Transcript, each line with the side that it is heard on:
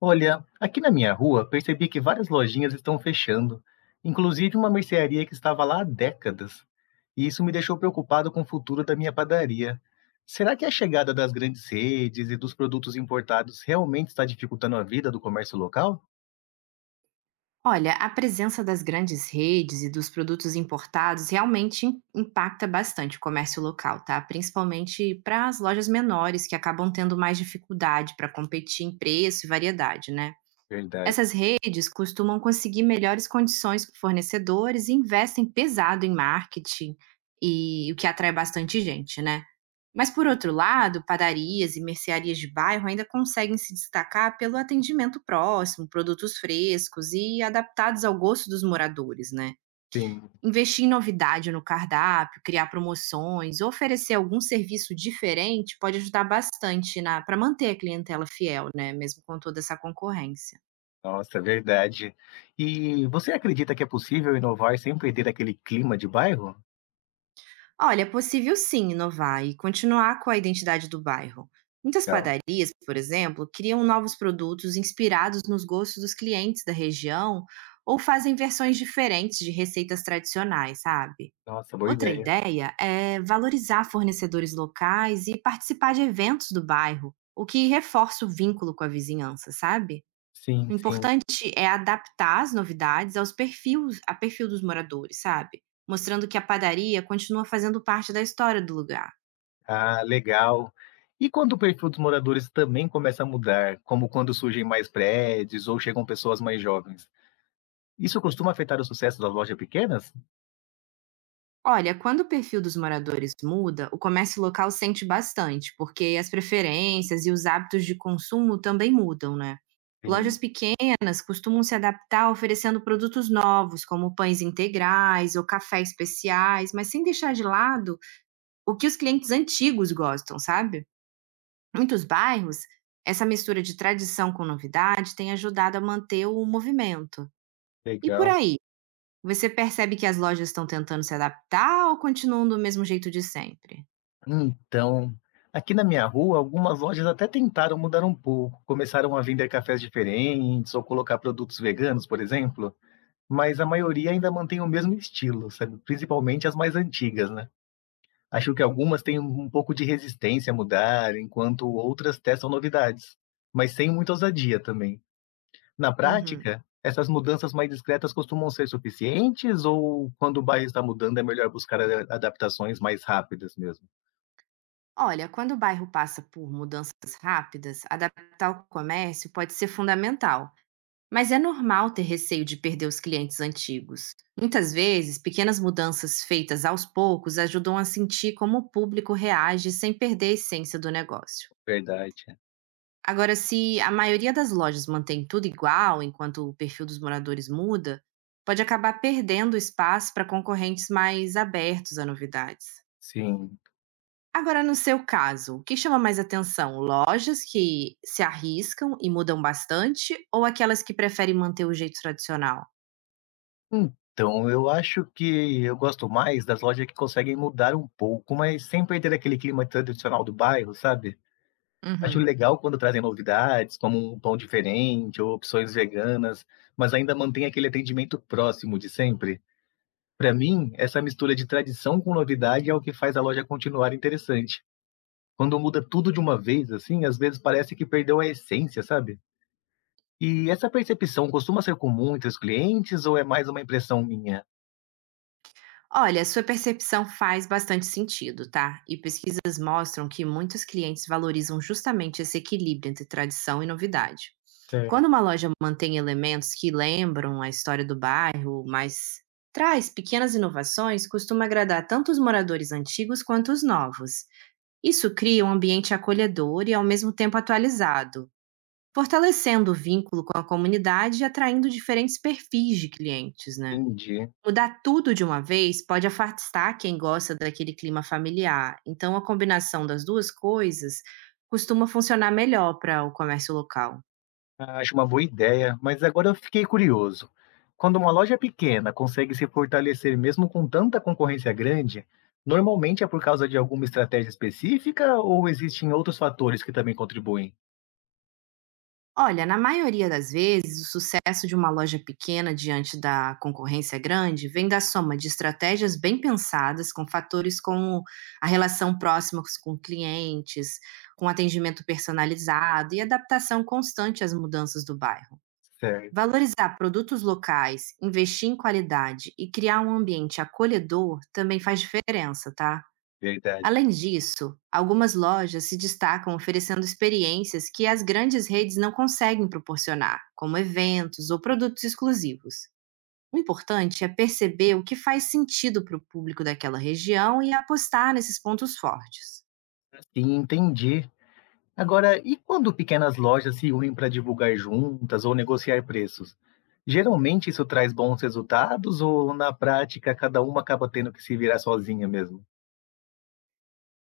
left: Olha, aqui na minha rua percebi que várias lojinhas estão fechando, inclusive uma mercearia que estava lá há décadas. E isso me deixou preocupado com o futuro da minha padaria. Será que a chegada das grandes redes e dos produtos importados realmente está dificultando a vida do comércio local?
right: Olha, a presença das grandes redes e dos produtos importados realmente impacta bastante o comércio local, tá? Principalmente para as lojas menores que acabam tendo mais dificuldade para competir em preço e variedade, né?
left: Verdade.
right: Essas redes costumam conseguir melhores condições com fornecedores e investem pesado em marketing e o que atrai bastante gente, né? Mas, por outro lado, padarias e mercearias de bairro ainda conseguem se destacar pelo atendimento próximo, produtos frescos e adaptados ao gosto dos moradores, né?
left: Sim.
right: Investir em novidade no cardápio, criar promoções, oferecer algum serviço diferente pode ajudar bastante para manter a clientela fiel, né? Mesmo com toda essa concorrência.
left: Nossa, verdade. E você acredita que é possível inovar sem perder aquele clima de bairro?
right: Olha, é possível sim inovar e continuar com a identidade do bairro. Muitas
left: Legal.
right: padarias, por exemplo, criam novos produtos inspirados nos gostos dos clientes da região ou fazem versões diferentes de receitas tradicionais, sabe?
left: Nossa, boa
right: Outra
left: ideia.
right: ideia é valorizar fornecedores locais e participar de eventos do bairro, o que reforça o vínculo com a vizinhança, sabe?
left: Sim,
right: O
left: sim.
right: importante é adaptar as novidades aos perfis a perfil dos moradores, sabe, mostrando que a padaria continua fazendo parte da história do lugar.
left: Ah, legal. E quando o perfil dos moradores também começa a mudar, como quando surgem mais prédios ou chegam pessoas mais jovens, isso costuma afetar o sucesso das lojas pequenas?
right: Olha, quando o perfil dos moradores muda, o comércio local sente bastante, porque as preferências e os hábitos de consumo também mudam, né. Lojas
left: Sim,
right: pequenas costumam se adaptar oferecendo produtos novos, como pães integrais ou cafés especiais, mas sem deixar de lado o que os clientes antigos gostam, sabe. Muitos bairros, essa mistura de tradição com novidade tem ajudado a manter o movimento. E por
left: legal.
right: aí? Você percebe que as lojas estão tentando se adaptar ou continuam do mesmo jeito de sempre?
left: Então, aqui na minha rua, algumas lojas até tentaram mudar um pouco, começaram a vender cafés diferentes ou colocar produtos veganos, por exemplo, mas a maioria ainda mantém o mesmo estilo, sabe? Principalmente as mais antigas, né? Acho que algumas têm um pouco de resistência a mudar, enquanto outras testam novidades, mas sem muita ousadia também. Na
right: Uhum.
left: prática, essas mudanças mais discretas costumam ser suficientes ou quando o bairro está mudando é melhor buscar adaptações mais rápidas mesmo?
right: Olha, quando o bairro passa por mudanças rápidas, adaptar o comércio pode ser fundamental, mas é normal ter receio de perder os clientes antigos. Muitas vezes, pequenas mudanças feitas aos poucos ajudam a sentir como o público reage sem perder a essência do negócio.
left: Verdade.
right: Agora, se a maioria das lojas mantém tudo igual, enquanto o perfil dos moradores muda, pode acabar perdendo espaço para concorrentes mais abertos a novidades.
left: Sim.
right: Agora, no seu caso, o que chama mais atenção? Lojas que se arriscam e mudam bastante ou aquelas que preferem manter o jeito tradicional?
left: Então, eu acho que eu gosto mais das lojas que conseguem mudar um pouco, mas sem perder aquele clima tradicional do bairro, sabe? Acho
right: Uhum.
left: legal quando trazem novidades, como um pão diferente ou opções veganas, mas ainda mantém aquele atendimento próximo de sempre. Para mim, essa mistura de tradição com novidade é o que faz a loja continuar interessante. Quando muda tudo de uma vez, assim, às vezes parece que perdeu a essência, sabe? E essa percepção costuma ser comum entre os clientes ou é mais uma impressão minha?
right: Olha, sua percepção faz bastante sentido, tá? E pesquisas mostram que muitos clientes valorizam justamente esse equilíbrio entre tradição e novidade. Quando uma
left: Certo.
right: loja mantém elementos que lembram a história do bairro, mas traz pequenas inovações, costuma agradar tanto os moradores antigos quanto os novos. Isso cria um ambiente acolhedor e ao mesmo tempo atualizado, fortalecendo o vínculo com a comunidade e atraindo diferentes perfis de clientes, né?
left: Entendi.
right: Mudar tudo de uma vez pode afastar quem gosta daquele clima familiar. Então, a combinação das duas coisas costuma funcionar melhor para o comércio local.
left: Ah, acho uma boa ideia, mas agora eu fiquei curioso. Quando uma loja pequena consegue se fortalecer mesmo com tanta concorrência grande, normalmente é por causa de alguma estratégia específica ou existem outros fatores que também contribuem?
right: Olha, na maioria das vezes, o sucesso de uma loja pequena diante da concorrência grande vem da soma de estratégias bem pensadas com fatores como a relação próxima com clientes, com atendimento personalizado e adaptação constante às mudanças do bairro.
left: Certo,
right: Valorizar produtos locais, investir em qualidade e criar um ambiente acolhedor também faz diferença, tá?
left: verdade.
right: Além disso, algumas lojas se destacam oferecendo experiências que as grandes redes não conseguem proporcionar, como eventos ou produtos exclusivos. O importante é perceber o que faz sentido para o público daquela região e apostar nesses pontos fortes.
left: Sim, entendi. Agora, e quando pequenas lojas se unem para divulgar juntas ou negociar preços? Geralmente isso traz bons resultados ou na prática cada uma acaba tendo que se virar sozinha mesmo?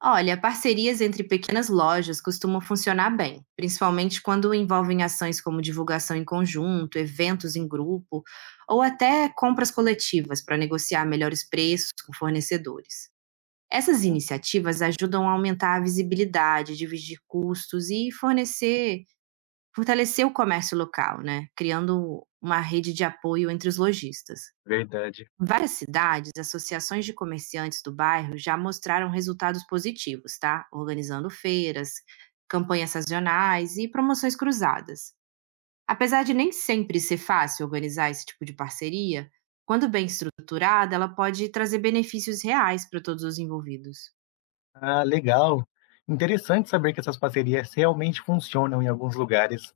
right: Olha, parcerias entre pequenas lojas costumam funcionar bem, principalmente quando envolvem ações como divulgação em conjunto, eventos em grupo ou até compras coletivas para negociar melhores preços com fornecedores. Essas iniciativas ajudam a aumentar a visibilidade, dividir custos e fortalecer o comércio local, né? Criando uma rede de apoio entre os lojistas.
left: Verdade.
right: Várias cidades, associações de comerciantes do bairro já mostraram resultados positivos, tá? Organizando feiras, campanhas sazonais e promoções cruzadas. Apesar de nem sempre ser fácil organizar esse tipo de parceria, quando bem estruturada, ela pode trazer benefícios reais para todos os envolvidos.
left: Ah, legal. Interessante saber que essas parcerias realmente funcionam em alguns lugares.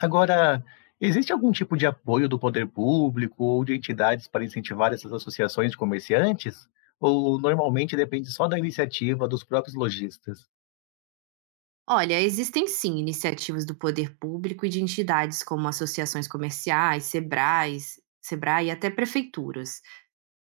left: Agora, existe algum tipo de apoio do poder público ou de entidades para incentivar essas associações de comerciantes? Ou normalmente depende só da iniciativa dos próprios lojistas?
right: Olha, existem sim iniciativas do poder público e de entidades como associações comerciais, SEBRAE e até prefeituras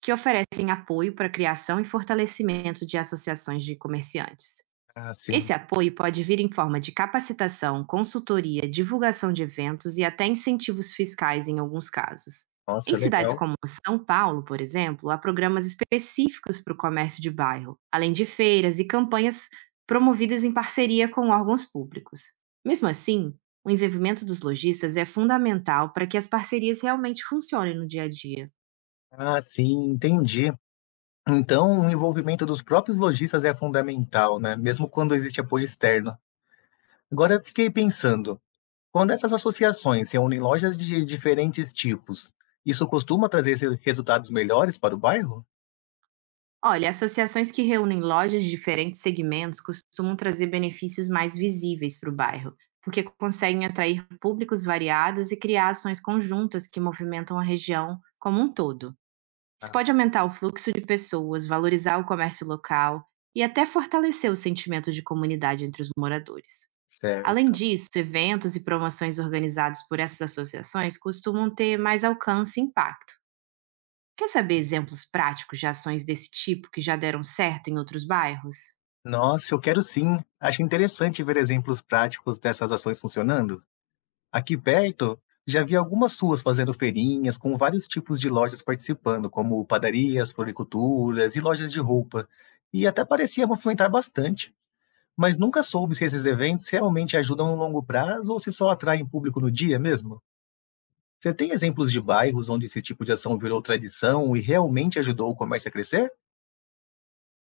right: que oferecem apoio para a criação e fortalecimento de associações de comerciantes.
left: Ah, sim.
right: Esse apoio pode vir em forma de capacitação, consultoria, divulgação de eventos e até incentivos fiscais em alguns casos.
left: Nossa,
right: Em cidades
left: legal.
right: como São Paulo, por exemplo, há programas específicos para o comércio de bairro, além de feiras e campanhas promovidas em parceria com órgãos públicos. Mesmo assim, o envolvimento dos lojistas é fundamental para que as parcerias realmente funcionem no dia a dia.
left: Ah, sim, entendi. Então, o envolvimento dos próprios lojistas é fundamental, né? Mesmo quando existe apoio externo. Agora, eu fiquei pensando. Quando essas associações se unem lojas de diferentes tipos, isso costuma trazer esse resultados melhores para o bairro?
right: Olha, associações que reúnem lojas de diferentes segmentos costumam trazer benefícios mais visíveis para o bairro, porque conseguem atrair públicos variados e criar ações conjuntas que movimentam a região como um todo. Isso
left: Ah,
right: pode aumentar o fluxo de pessoas, valorizar o comércio local e até fortalecer o sentimento de comunidade entre os moradores. Além
left: certo.
right: disso, eventos e promoções organizados por essas associações costumam ter mais alcance e impacto. Quer saber exemplos práticos de ações desse tipo que já deram certo em outros bairros?
left: Nossa, eu quero sim. Acho interessante ver exemplos práticos dessas ações funcionando. Aqui perto, já vi algumas ruas fazendo feirinhas, com vários tipos de lojas participando, como padarias, floriculturas e lojas de roupa. E até parecia movimentar bastante, mas nunca soube se esses eventos realmente ajudam no longo prazo ou se só atraem público no dia mesmo. Você tem exemplos de bairros onde esse tipo de ação virou tradição e realmente ajudou o comércio a crescer?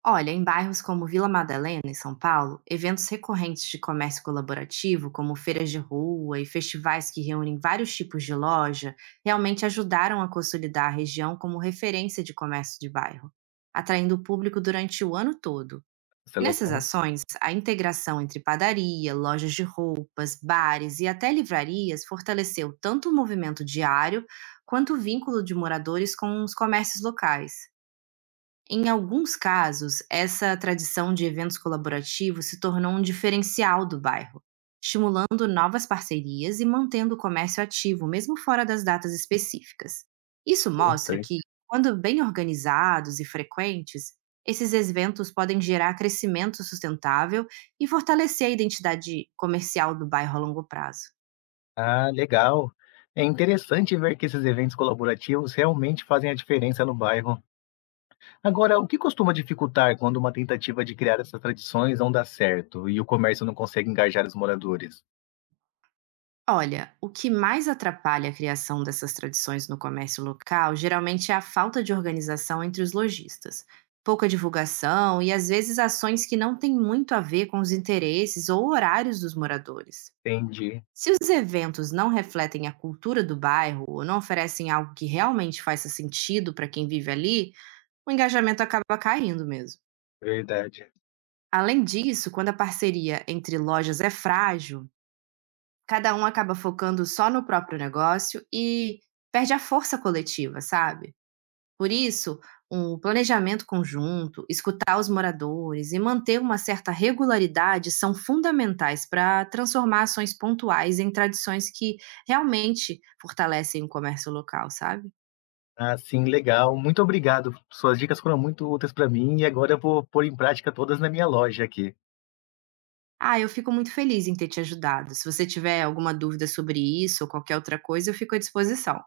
right: Olha, em bairros como Vila Madalena, em São Paulo, eventos recorrentes de comércio colaborativo, como feiras de rua e festivais que reúnem vários tipos de loja, realmente ajudaram a consolidar a região como referência de comércio de bairro, atraindo o público durante o ano todo.
left: Isso é
right: Nessas
left: legal,
right: ações, a integração entre padaria, lojas de roupas, bares e até livrarias fortaleceu tanto o movimento diário quanto o vínculo de moradores com os comércios locais. Em alguns casos, essa tradição de eventos colaborativos se tornou um diferencial do bairro, estimulando novas parcerias e mantendo o comércio ativo, mesmo fora das datas específicas. Isso mostra que,
left: interessante.
right: quando bem organizados e frequentes, esses eventos podem gerar crescimento sustentável e fortalecer a identidade comercial do bairro a longo prazo.
left: Ah, legal. É interessante ver que esses eventos colaborativos realmente fazem a diferença no bairro. Agora, o que costuma dificultar quando uma tentativa de criar essas tradições não dá certo e o comércio não consegue engajar os moradores?
right: Olha, o que mais atrapalha a criação dessas tradições no comércio local geralmente é a falta de organização entre os lojistas, pouca divulgação e às vezes ações que não têm muito a ver com os interesses ou horários dos moradores.
left: Entendi,
right: Se os eventos não refletem a cultura do bairro ou não oferecem algo que realmente faça sentido para quem vive ali, o engajamento acaba caindo mesmo.
left: verdade.
right: Além disso, quando a parceria entre lojas é frágil, cada um acaba focando só no próprio negócio e perde a força coletiva, sabe? Por isso, um planejamento conjunto, escutar os moradores e manter uma certa regularidade são fundamentais para transformar ações pontuais em tradições que realmente fortalecem o comércio local, sabe?
left: Ah, sim, legal. Muito obrigado. Suas dicas foram muito úteis para mim e agora eu vou pôr em prática todas na minha loja aqui.
right: Ah, eu fico muito feliz em ter te ajudado. Se você tiver alguma dúvida sobre isso ou qualquer outra coisa, eu fico à disposição.